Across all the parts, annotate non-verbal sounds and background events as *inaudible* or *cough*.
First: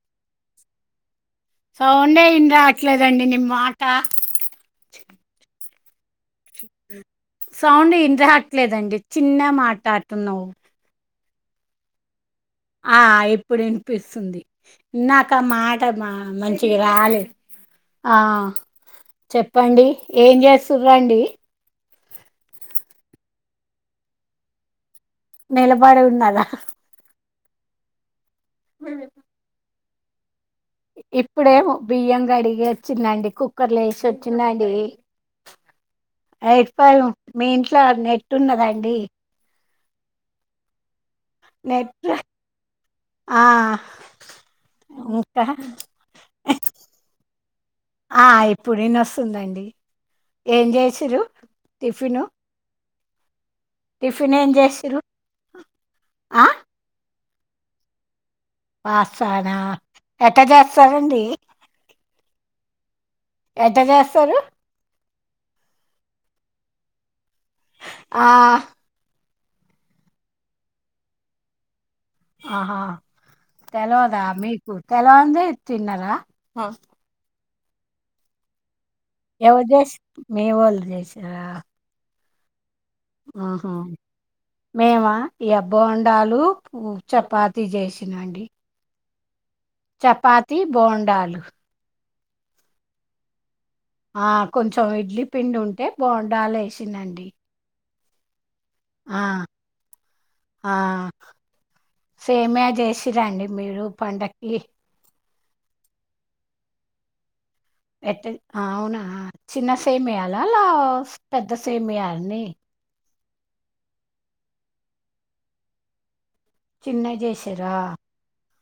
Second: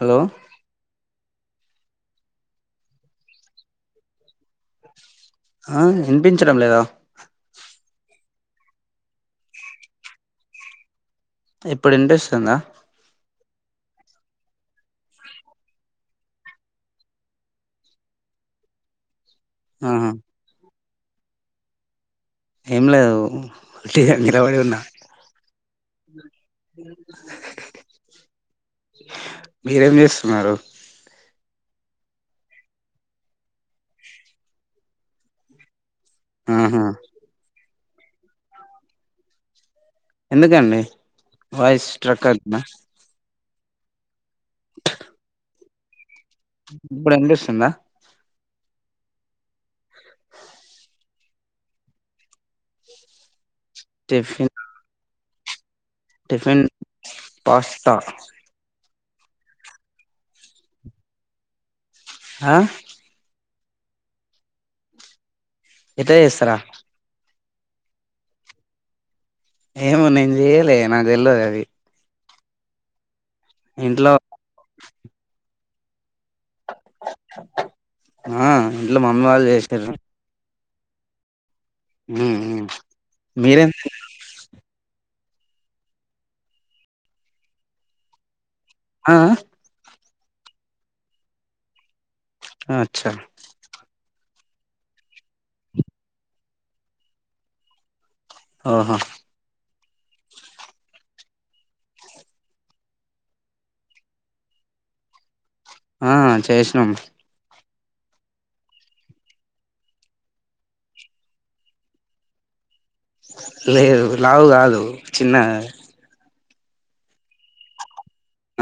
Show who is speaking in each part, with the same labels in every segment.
Speaker 1: Hello
Speaker 2: సౌండే వినరావాట్లే అండీ మీ మాట
Speaker 1: ఆ ఏ
Speaker 2: సౌండ్ ఇండ్రాట్లేదండి చిన్నగా మాట్లాడుతున్నావు
Speaker 1: ఇప్పుడు ఇన్స్
Speaker 2: హ ఇప్పుడు ఇప్పుడు వినిపిస్తుంది నాక మాట మా మంచిగా రాలేదు ఆ చెప్పండి
Speaker 1: ఆహా
Speaker 2: ఏం చేస్తూరండి
Speaker 1: ఏం లేదు వట్టిగా నిలవాడి ఉన్నా
Speaker 2: నిలబడి ఉన్నరా హ
Speaker 1: మీరేం చేస్తున్నారు
Speaker 2: ఇప్పుడేమో బియ్యం కడిగి వచ్చిందండి కుక్కర్లు వేసి వచ్చిందండి
Speaker 1: ఆహా
Speaker 2: హయిర్ఫల్ మీ ఇంట్లో నెట్ ఉన్నదండి
Speaker 1: ఎందుకండి వాయిస్
Speaker 2: నెట్
Speaker 1: ట్రక్ అవుతుంది
Speaker 2: ఆ ఇంకా
Speaker 1: ఇప్పుడు వినిపిస్తుంద
Speaker 2: ఇప్పుడు వినస్తుందండి ఏం చేసారు టిఫిను టిఫిన్ ఏం చేసిరు
Speaker 1: టిఫన్ పాస్తా
Speaker 2: పస్తానా ఎట్ట చేస్తారండి
Speaker 1: ఆ
Speaker 2: ఏటా చేస్తారు
Speaker 1: ఎట్లా చేస్తారా
Speaker 2: హ
Speaker 1: ఏమో నేను చెయలే నాకు తెళ్ళదు అది
Speaker 2: ఆహా
Speaker 1: ఇంట్లో
Speaker 2: తెల్వదా మీకు తెలండే తిన్నారా
Speaker 1: హ
Speaker 2: ఎవరు చేసారు మీవాలో చేసారా
Speaker 1: ఉమ్మ్
Speaker 2: ఆహ మేమా ఎ బోండాలు పు చపాతి చేసినాండి
Speaker 1: హ హ
Speaker 2: చపాతి బోండాలు
Speaker 1: అచ్చా
Speaker 2: కొంచెం ఇడ్లీ పిండి ఉంటే బొండాలు వేసిందండి
Speaker 1: ఓహో
Speaker 2: ఆ సేమియా చేసిరండి మీరు పండక్కి
Speaker 1: హ చేసినం
Speaker 2: ఎట్ అవునా చిన్న సేమియాల అలా పెద్ద సేమియాలని
Speaker 1: లేదు లావు కాదు చిన్న.
Speaker 2: చిన్నగ చేసిండ్రా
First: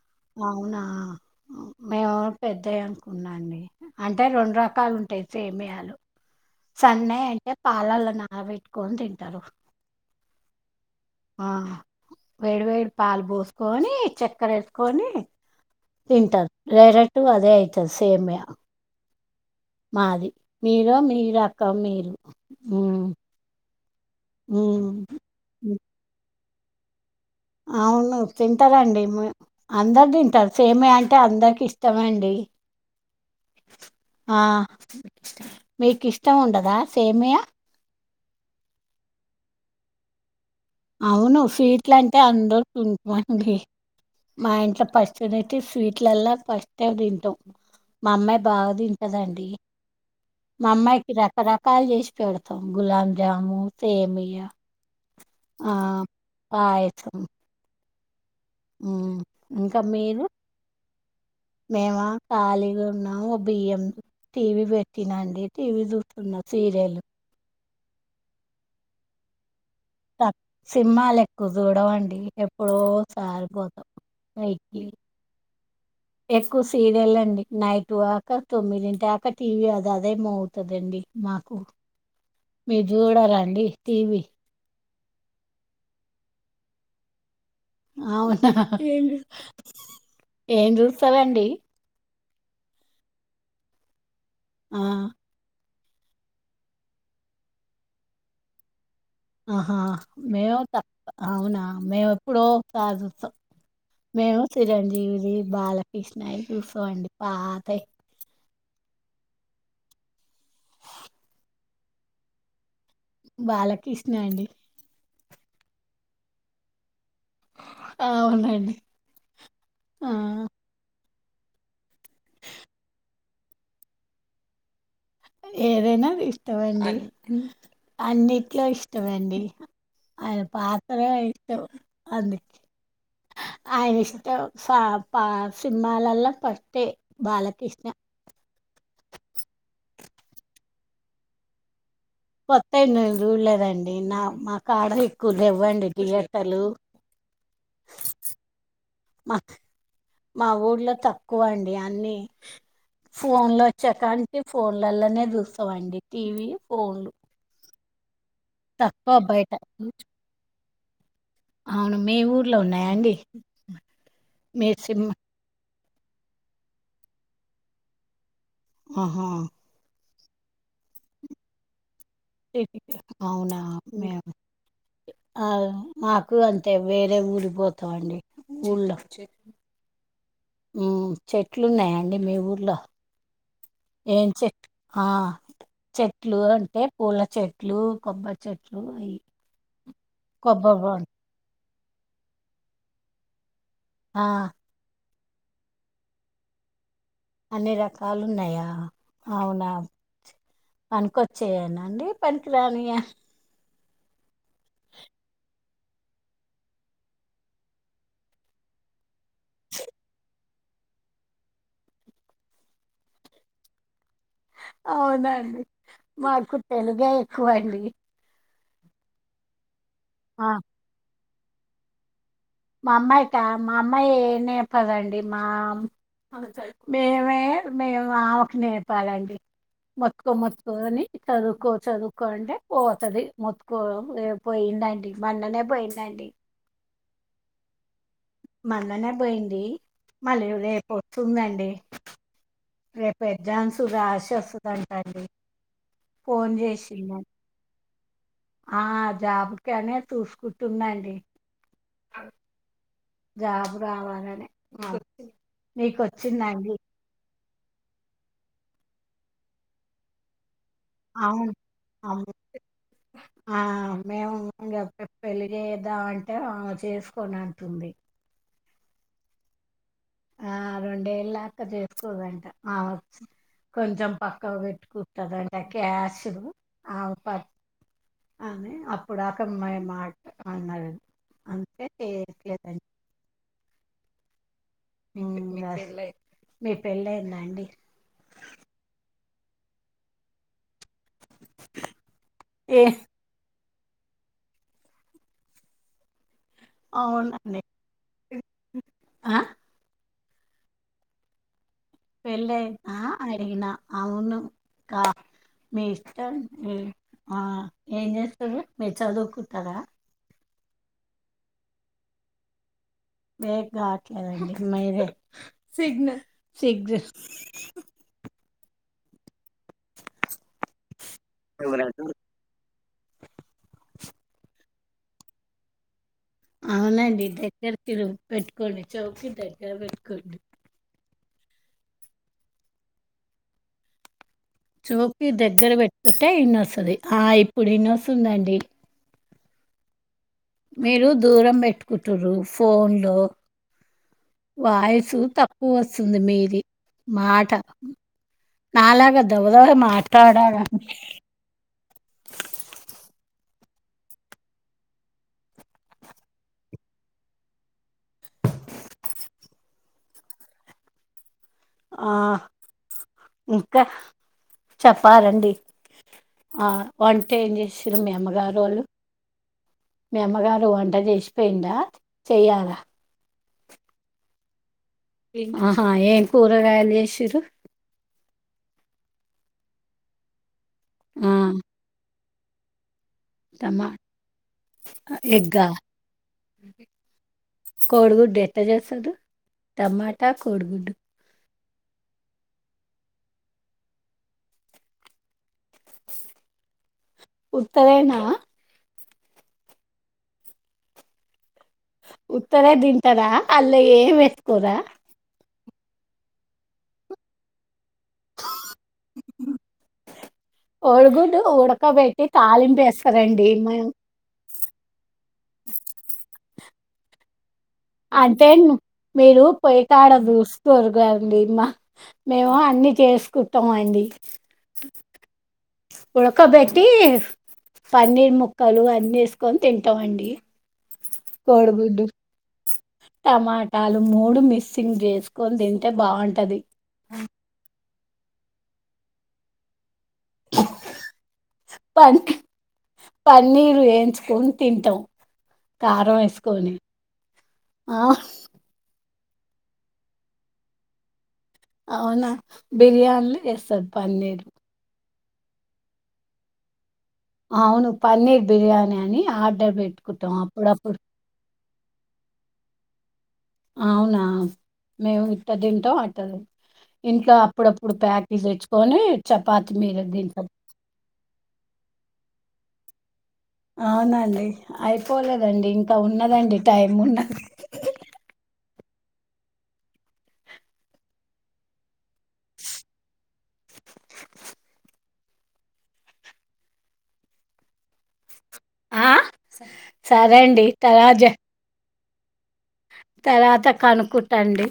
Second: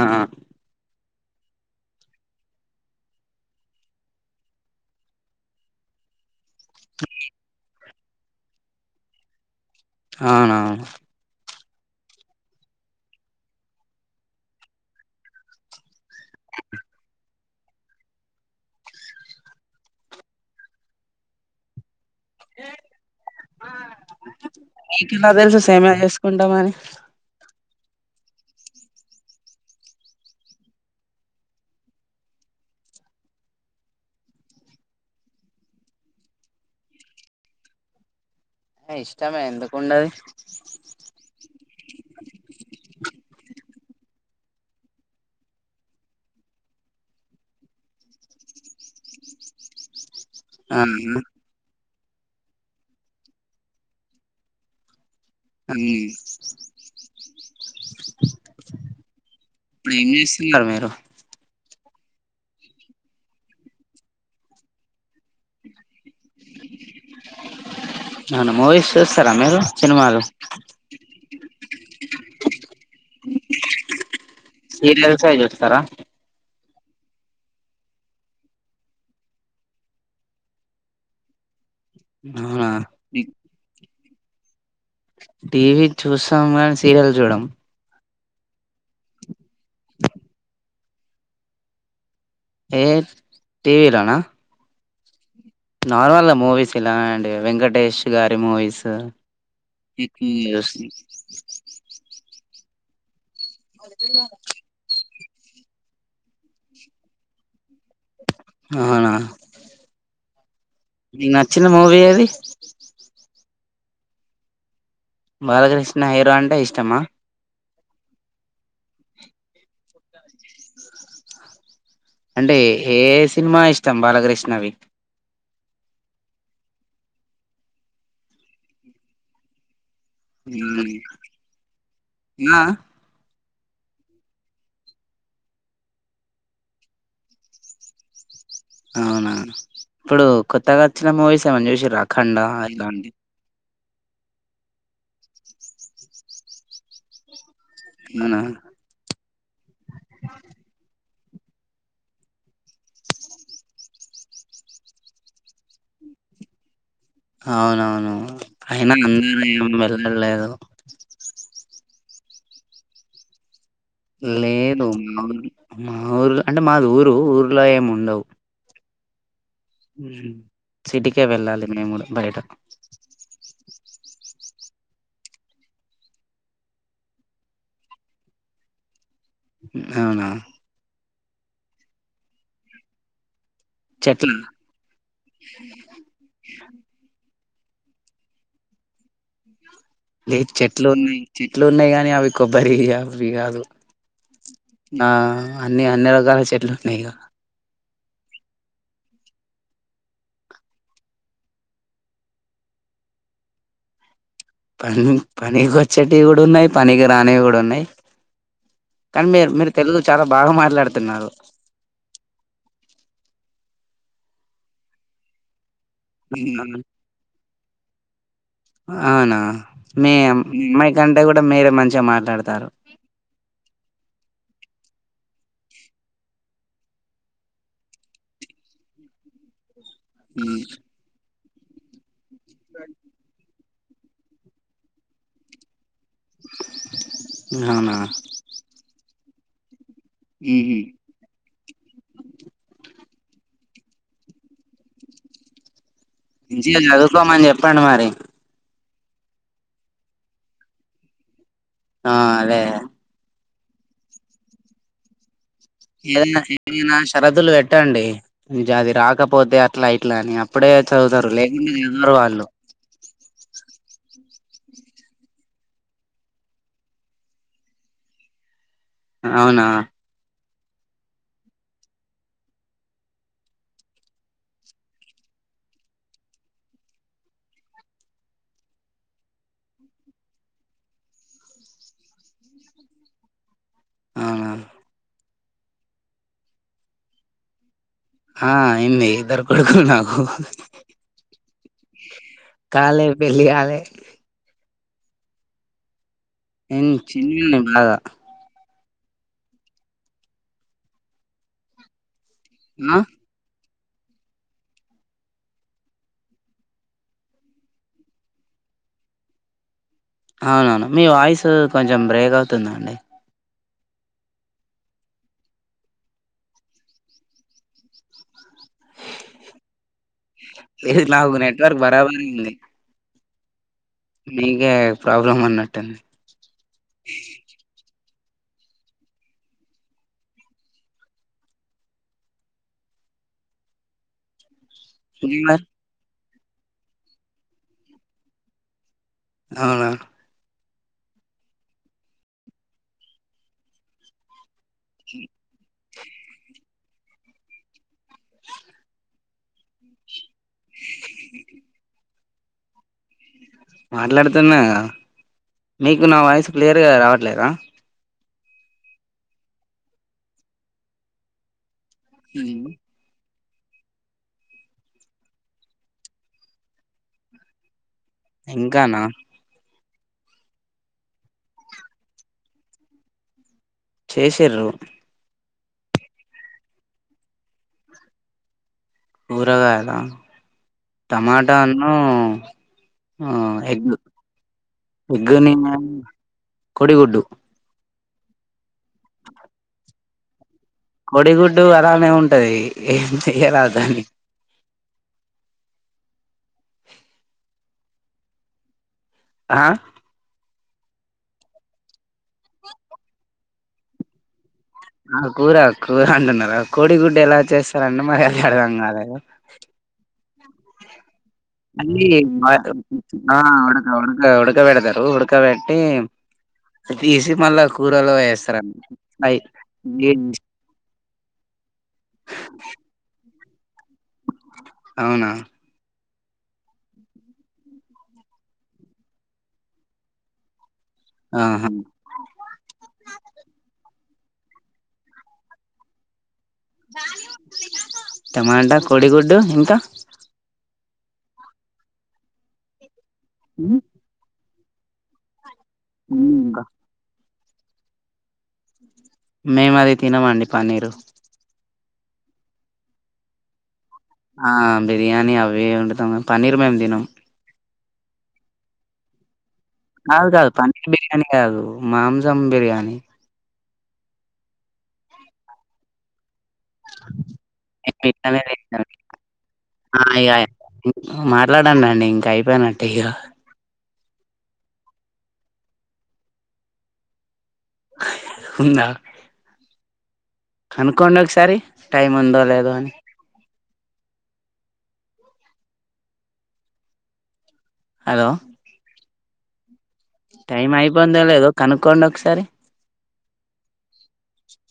Speaker 1: ఆ
Speaker 2: అవునా మే. పెద్దవి అనుకున్నాండి అంటే రెండు రకాలు ఉంటాయి సేమియాలు. సన్నవైతే పాలాల నాన పెట్టుకొని తింటారు.
Speaker 1: అవునా.
Speaker 2: ఆహ్ వేడి వేడి పాలు పోసుకొని చక్కెర వేసుకొని. తింటారు లైరట్టు అదే అయితది సేమ్య మాది మీరు మీ రకం మీరు మ్మ్
Speaker 1: మీకెలా తెలుసు సేమ్యా చేసుకుంటామని
Speaker 2: అవును తింటారండి అందరు తింటారు సేమే అంటే అందరికి ఇష్టమే అండి ఆ మీకు ఇష్టం ఉండదా సేమియా
Speaker 1: ఇష్టమే ఎందుకుండదు.
Speaker 2: అవును సీట్లు అంటే అందరికి *unintelligible* అండి. మా ఇంట్లో ఫంక్షన్ అయితే స్వీట్లాలా ఫస్టే తింటాం. మా అమ్మాయి బాగాతింటాదండి. మా అమ్మాయికి
Speaker 1: ఆహా
Speaker 2: రకరకాలు చేసి పెడతాం గులాబ్జాము సేమియా. ఆహ్ పాయసం. ఉమ్ ఇంకా
Speaker 1: ఇప్పుడు ఏం
Speaker 2: మీరు.
Speaker 1: చేస్తున్నారు మీరు
Speaker 2: మేమా ఖాళీగా ఉన్నాం ఒక బియ్యం టీవీ పెట్టినాండి టీవీ చుస్. తిన్న సీరియల్.
Speaker 1: అవునా మూవీస్ చుస్తారా మీరు. సినిమాలు
Speaker 2: సినిమాలు ఎక్కువ చూడమండి ఎప్పుడో ఒక సారిపోతాం.
Speaker 1: సీరియల్స్ యే చూస్తారా.
Speaker 2: మాకు సీరియలే అండి నైట్ దాక తొమ్మిదింటాక టీవీ అది అదేమోగుతదండి మాకు.
Speaker 1: అవునా
Speaker 2: మీరు చూడరండి టీవి.
Speaker 1: టీవీ చూస్తాము కానీ సీరియల్ చూడం.
Speaker 2: అవునా ఏం ఏం చూస్తారండి.
Speaker 1: ఏ టీవిలానా.
Speaker 2: ఆహ్.
Speaker 1: నార్మల్గా మూవీస్ ఇలా అండి వెంకటేష్ గారి మూవీస్.
Speaker 2: ఆహా
Speaker 1: ఎక్కువ
Speaker 2: మేము
Speaker 1: చూస్తా
Speaker 2: తక్ అవునా మేము ఎప్పుడో ఒకసారి చూస్తాం. మేము చిరంజీవిది బాలకృష్ణవి చూస్తామండి పాతవి.
Speaker 1: అవునా. నచ్చిన మూవీ ఏది.
Speaker 2: బాలకృష్ణ అండి.
Speaker 1: బాలకృష్ణ హీరో అంటే ఇష్టమా.
Speaker 2: ఆవున్నాండి ఆహ్.
Speaker 1: అంటే ఏ ఏ సినిమా ఇష్టం బాలకృష్ణవి.
Speaker 2: ఏదైనా ఇష్టామండి అన్నిట్లో ఇష్టమండి. అయినా పాత్రేవే ఇష్టం అందుక్.
Speaker 1: ఆ
Speaker 2: అయన ఇష్టం పా పాత సినిమాలలో ఫస్టే బాలకృష్ణ.
Speaker 1: అవునా ఇప్పుడు కొత్తగా వచ్చిన మూవీస్ ఏం అన్న చూసిండ్రా.
Speaker 2: కొత్తవి నేను చుడలేదండి. నా మాకడ ఎక్కువ లేవ్వండి థియేటర్లు.
Speaker 1: అవునా.
Speaker 2: ఎక్కువండి అన్ని. ఫోన్ లో వచ్చేకంటి ఫోన్లలనే చూస్తామండి టీవీ ఫోన్లు.
Speaker 1: అవునవును అయినా
Speaker 2: తక్కువ
Speaker 1: అందరునీ
Speaker 2: బయట
Speaker 1: ఏమ వెళ్ళలేదు.
Speaker 2: అవును మీ ఊర్లో ఉన్నాయా అండి.
Speaker 1: లేదు మా ఊర్ మా ఊర్లో అంటే మాది ఊరు ఊర్లో ఏమి ఉండవు.
Speaker 2: ఆహ్.
Speaker 1: ఉమ్ సిటికే వెళ్ళాలి మేము కూడా. బయట
Speaker 2: అవునా మేం ఆ మాకు అంతే వేరే ఊరు పోతమండి ఊళ్ళో
Speaker 1: ఉమ్ అవునా.
Speaker 2: ఉమ్ చెట్లున్నాయండి మీ ఊర్లో. ఏం
Speaker 1: చెట్లు
Speaker 2: చెట్ ఆ చెట్లు అంటే పూల చెట్లు ట్లు కొబ్బరి చెట్లు అయ్యి
Speaker 1: లే చెట్లు ఉన్నాయి చెట్లు ఉన్నాయి గానీ అవి కొబ్బరివి అవి కాదు
Speaker 2: ఆ
Speaker 1: నా అన్నీ అన్ని రకాల చెట్లు ఉన్నాయి ఇగ
Speaker 2: అన్ని రకాలు ఉన్నాయా అవునా పనికికొచ్చేయనా అండి పనికిరానియ
Speaker 1: పనికొచ్చేటివి కూడా ఉన్నాయి పనికి రానివి కూడా ఉన్నాయి కాని మీర్ మీరు తెలుగు చాలా బాగా మాట్లాడుతున్నారు
Speaker 2: అవునా అండి మాకు తెలుగే ఎక్కువండి
Speaker 1: అవునా మీ
Speaker 2: ఆ
Speaker 1: అమ్మాయి కంటే కూడా మీరే మంచిగా మాట్లాడు
Speaker 2: మా అమ్మాయికా మా అమ్మాయి ఏం నేప్పదండి మా మేమే మేము ఆమెకు నేర్పాలయ్యి మత్కో మత్కో అని చదువుకో చదువుకో అంటే పోతది మత్ కో ఏ పోయిందంటి మన్ననే పోయిందంటి
Speaker 1: అవునా
Speaker 2: మల్లనే బోయింది మళ్ళీ రేపు వస్తుందండి రేప్ పెజాగ్జామ్స్ రాశి వస్తుందంటండి
Speaker 1: మంచిగా చదువుకోమని చెప్పండి మరి
Speaker 2: ఆ జాబ్ కనే చూసుకుంటుందండి
Speaker 1: ఆ అదే
Speaker 2: జాబ్ రావాలనే మాకు
Speaker 1: ఏదన్న ఏదైనా షరతులు వెట్టండి ఇగ అది రాకపోతే అట్లా ఇట్లాని అప్పుడే చదువుతారు
Speaker 2: అవును
Speaker 1: లేకుంటే చదవరు
Speaker 2: అవును
Speaker 1: వాళ్ళు
Speaker 2: ఆ మేము ఇగ పే పెళ్లిజెయ్యదా అంటే అ చేసుకొన్ అంటుంది
Speaker 1: అవునా
Speaker 2: ఆ రెండేళ్ళక చేసుకోదంట ఆమకు కొంచెం పక్కకు పెట్టుకుంటదంట క్యాషు ఆమ ప అమె అప్పుడు ఆకమ్మా మయ్ మాట అన్నది అందుకే *unintelligible*
Speaker 1: అవునా
Speaker 2: మీ పెళ్ళయిందా అండి
Speaker 1: ఆ అయింది ఇద్దరు కొడుకులు నాకు
Speaker 2: ఏ
Speaker 1: కాలే పెళ్లి గాలే ఉ చిన్న బాగా
Speaker 2: అ పెళ్ళి అయింది ఆ అడిగిన అవును కా మీ ఇష్టం మీ ఆ ఏం చేస్తరు మీర్ చదువుకుంటరా
Speaker 1: అవునవును మీ వాయిస్ కొంచెం బ్రేక్ అవుతుందండి
Speaker 2: మీక్ రావట్లేదండి మీరే సిగ్నల్
Speaker 1: లేద్ నాకు నెట్వర్క్ బరాబరి ఉంది మీగే ప్రాబ్లం ఉన్నట్టు ఉంది
Speaker 2: అవునండి దగ్గర తిరుగు పెట్టుకోండి చౌకి దగ్గర పెట్టుకోండి. చౌకి
Speaker 1: మరి
Speaker 2: దగ్గర పెట్టుకుంటె ఇన్నొస్తది ఆ ఇప్పుడు ఇన్నొస్తుందండి
Speaker 1: అవునా
Speaker 2: మీరు దూరం పెట్టుకుటుర్రు ఫోన్ లు వాయిసు తప్పు వస్తుంది మీది మాట నాలాగ డబాడబా మాటడలండి ని
Speaker 1: మాట్లాడుతున్నా కదా మీకు నా వాయిస్ క్లియర్గా రావట్లేదా ఊ
Speaker 2: ఇంక చెప్పాలండి ఆ వంటేమ్ చేస్ చ్చిది అమ్మగారోళ్ళు
Speaker 1: ఇంకానా
Speaker 2: మీ అమ్మగారు వంట చేశిపోయింద చెయ్యాలా?
Speaker 1: చేసిర్రు
Speaker 2: ఆహా ఏం కూరగాయలు చేసిర్రు
Speaker 1: కూరగాయల
Speaker 2: ఆ
Speaker 1: టమాటా ఉన్ను ఆ ఎగ్
Speaker 2: టమాటా
Speaker 1: ఎగ్గని
Speaker 2: ఎగ్గా
Speaker 1: ఆ కొడి గుడ్డు *inaudible*
Speaker 2: కోడిగుడ్డు ఎట్ట చేస్తదు టమాటా కోడిగుడ్డు
Speaker 1: గుడ్డు అలానే ఉంటది ఏం చెయ్యరాదు దాన్ని
Speaker 2: స్ ఉత్తదేనా
Speaker 1: అ
Speaker 2: ఉత్తదే తింటరా అల్ల ఏం ఏసుకోరా?
Speaker 1: ఆ కూర కూర అంటున్నారా? కోడిగుడ్డు ఎలా చేస్తరంటే మరి ఎలా అన్నారా
Speaker 2: *unintelligible* ఏం తింటున్
Speaker 1: అన్ని ఆ ఉడక
Speaker 2: మేము
Speaker 1: ఉడక ఉడకబెడ్తరు ఉడకబెట్టి *unintelligible* తీసి మల్ల
Speaker 2: అంటే మీరు పోయికాడ చూస్తరు నేను తిన్న హ్ మేము అన్ని చేసుకుంటం అండి
Speaker 1: అవునా
Speaker 2: ఉడకబెట్టి పన్నీర్ ముక్కలు అన్ని ఏసుకొని తింటమండి.
Speaker 1: ఆహా
Speaker 2: కోడి గుడ్డు టమాటాలు మూడు మిస్సింగ్ చేసుకొని తింటె బావున్
Speaker 1: టమాటా కోడిగుడ్డు ఇంక?
Speaker 2: పన్ పన్నీరు వేయించుకున్ తింటం కారం వేసుకొని ఆ హ్
Speaker 1: మేము అది తినమండి పన్నీరు
Speaker 2: అవునా బిర్యానీ చేస్తరు పన్నీరు
Speaker 1: ఆ బిర్యానీ అవ్వే అండుతం గని పన్నీర్ మేము తినం
Speaker 2: అవును పన్నీర్ బిర్యానీ అని ఆడ్
Speaker 1: కాదు కాదు పన్నీర్ బిర్యానీ కాదు మాంసం బిర్యానీ
Speaker 2: అవునా మేము ఇట్ట తింట అట్ల తిన్ ఇంట్లో అప్పుడప్పుడు
Speaker 1: మేము ఇట్లానే
Speaker 2: పాకెట్స్
Speaker 1: తింటాం.
Speaker 2: తెచ్చుకొని చపాతి మీద తింటం
Speaker 1: ఇట్ల మాట్లాడనండి ఇంకా అయిపోయినట్టే ఇగ
Speaker 2: అవునండి అయిపోలేదండి ఇంకా ఉన్నదండి టైం ఉన్నది హ్ హ్
Speaker 1: ఉందా? కనుక్కోండి ఒకసారి టైమ్ ఉందో లేదో అని హలో
Speaker 2: ఆ సరే అండి తయారు జె
Speaker 1: కోండ్ ఒకసారి
Speaker 2: తరవాత కనుక్కుట్టండి.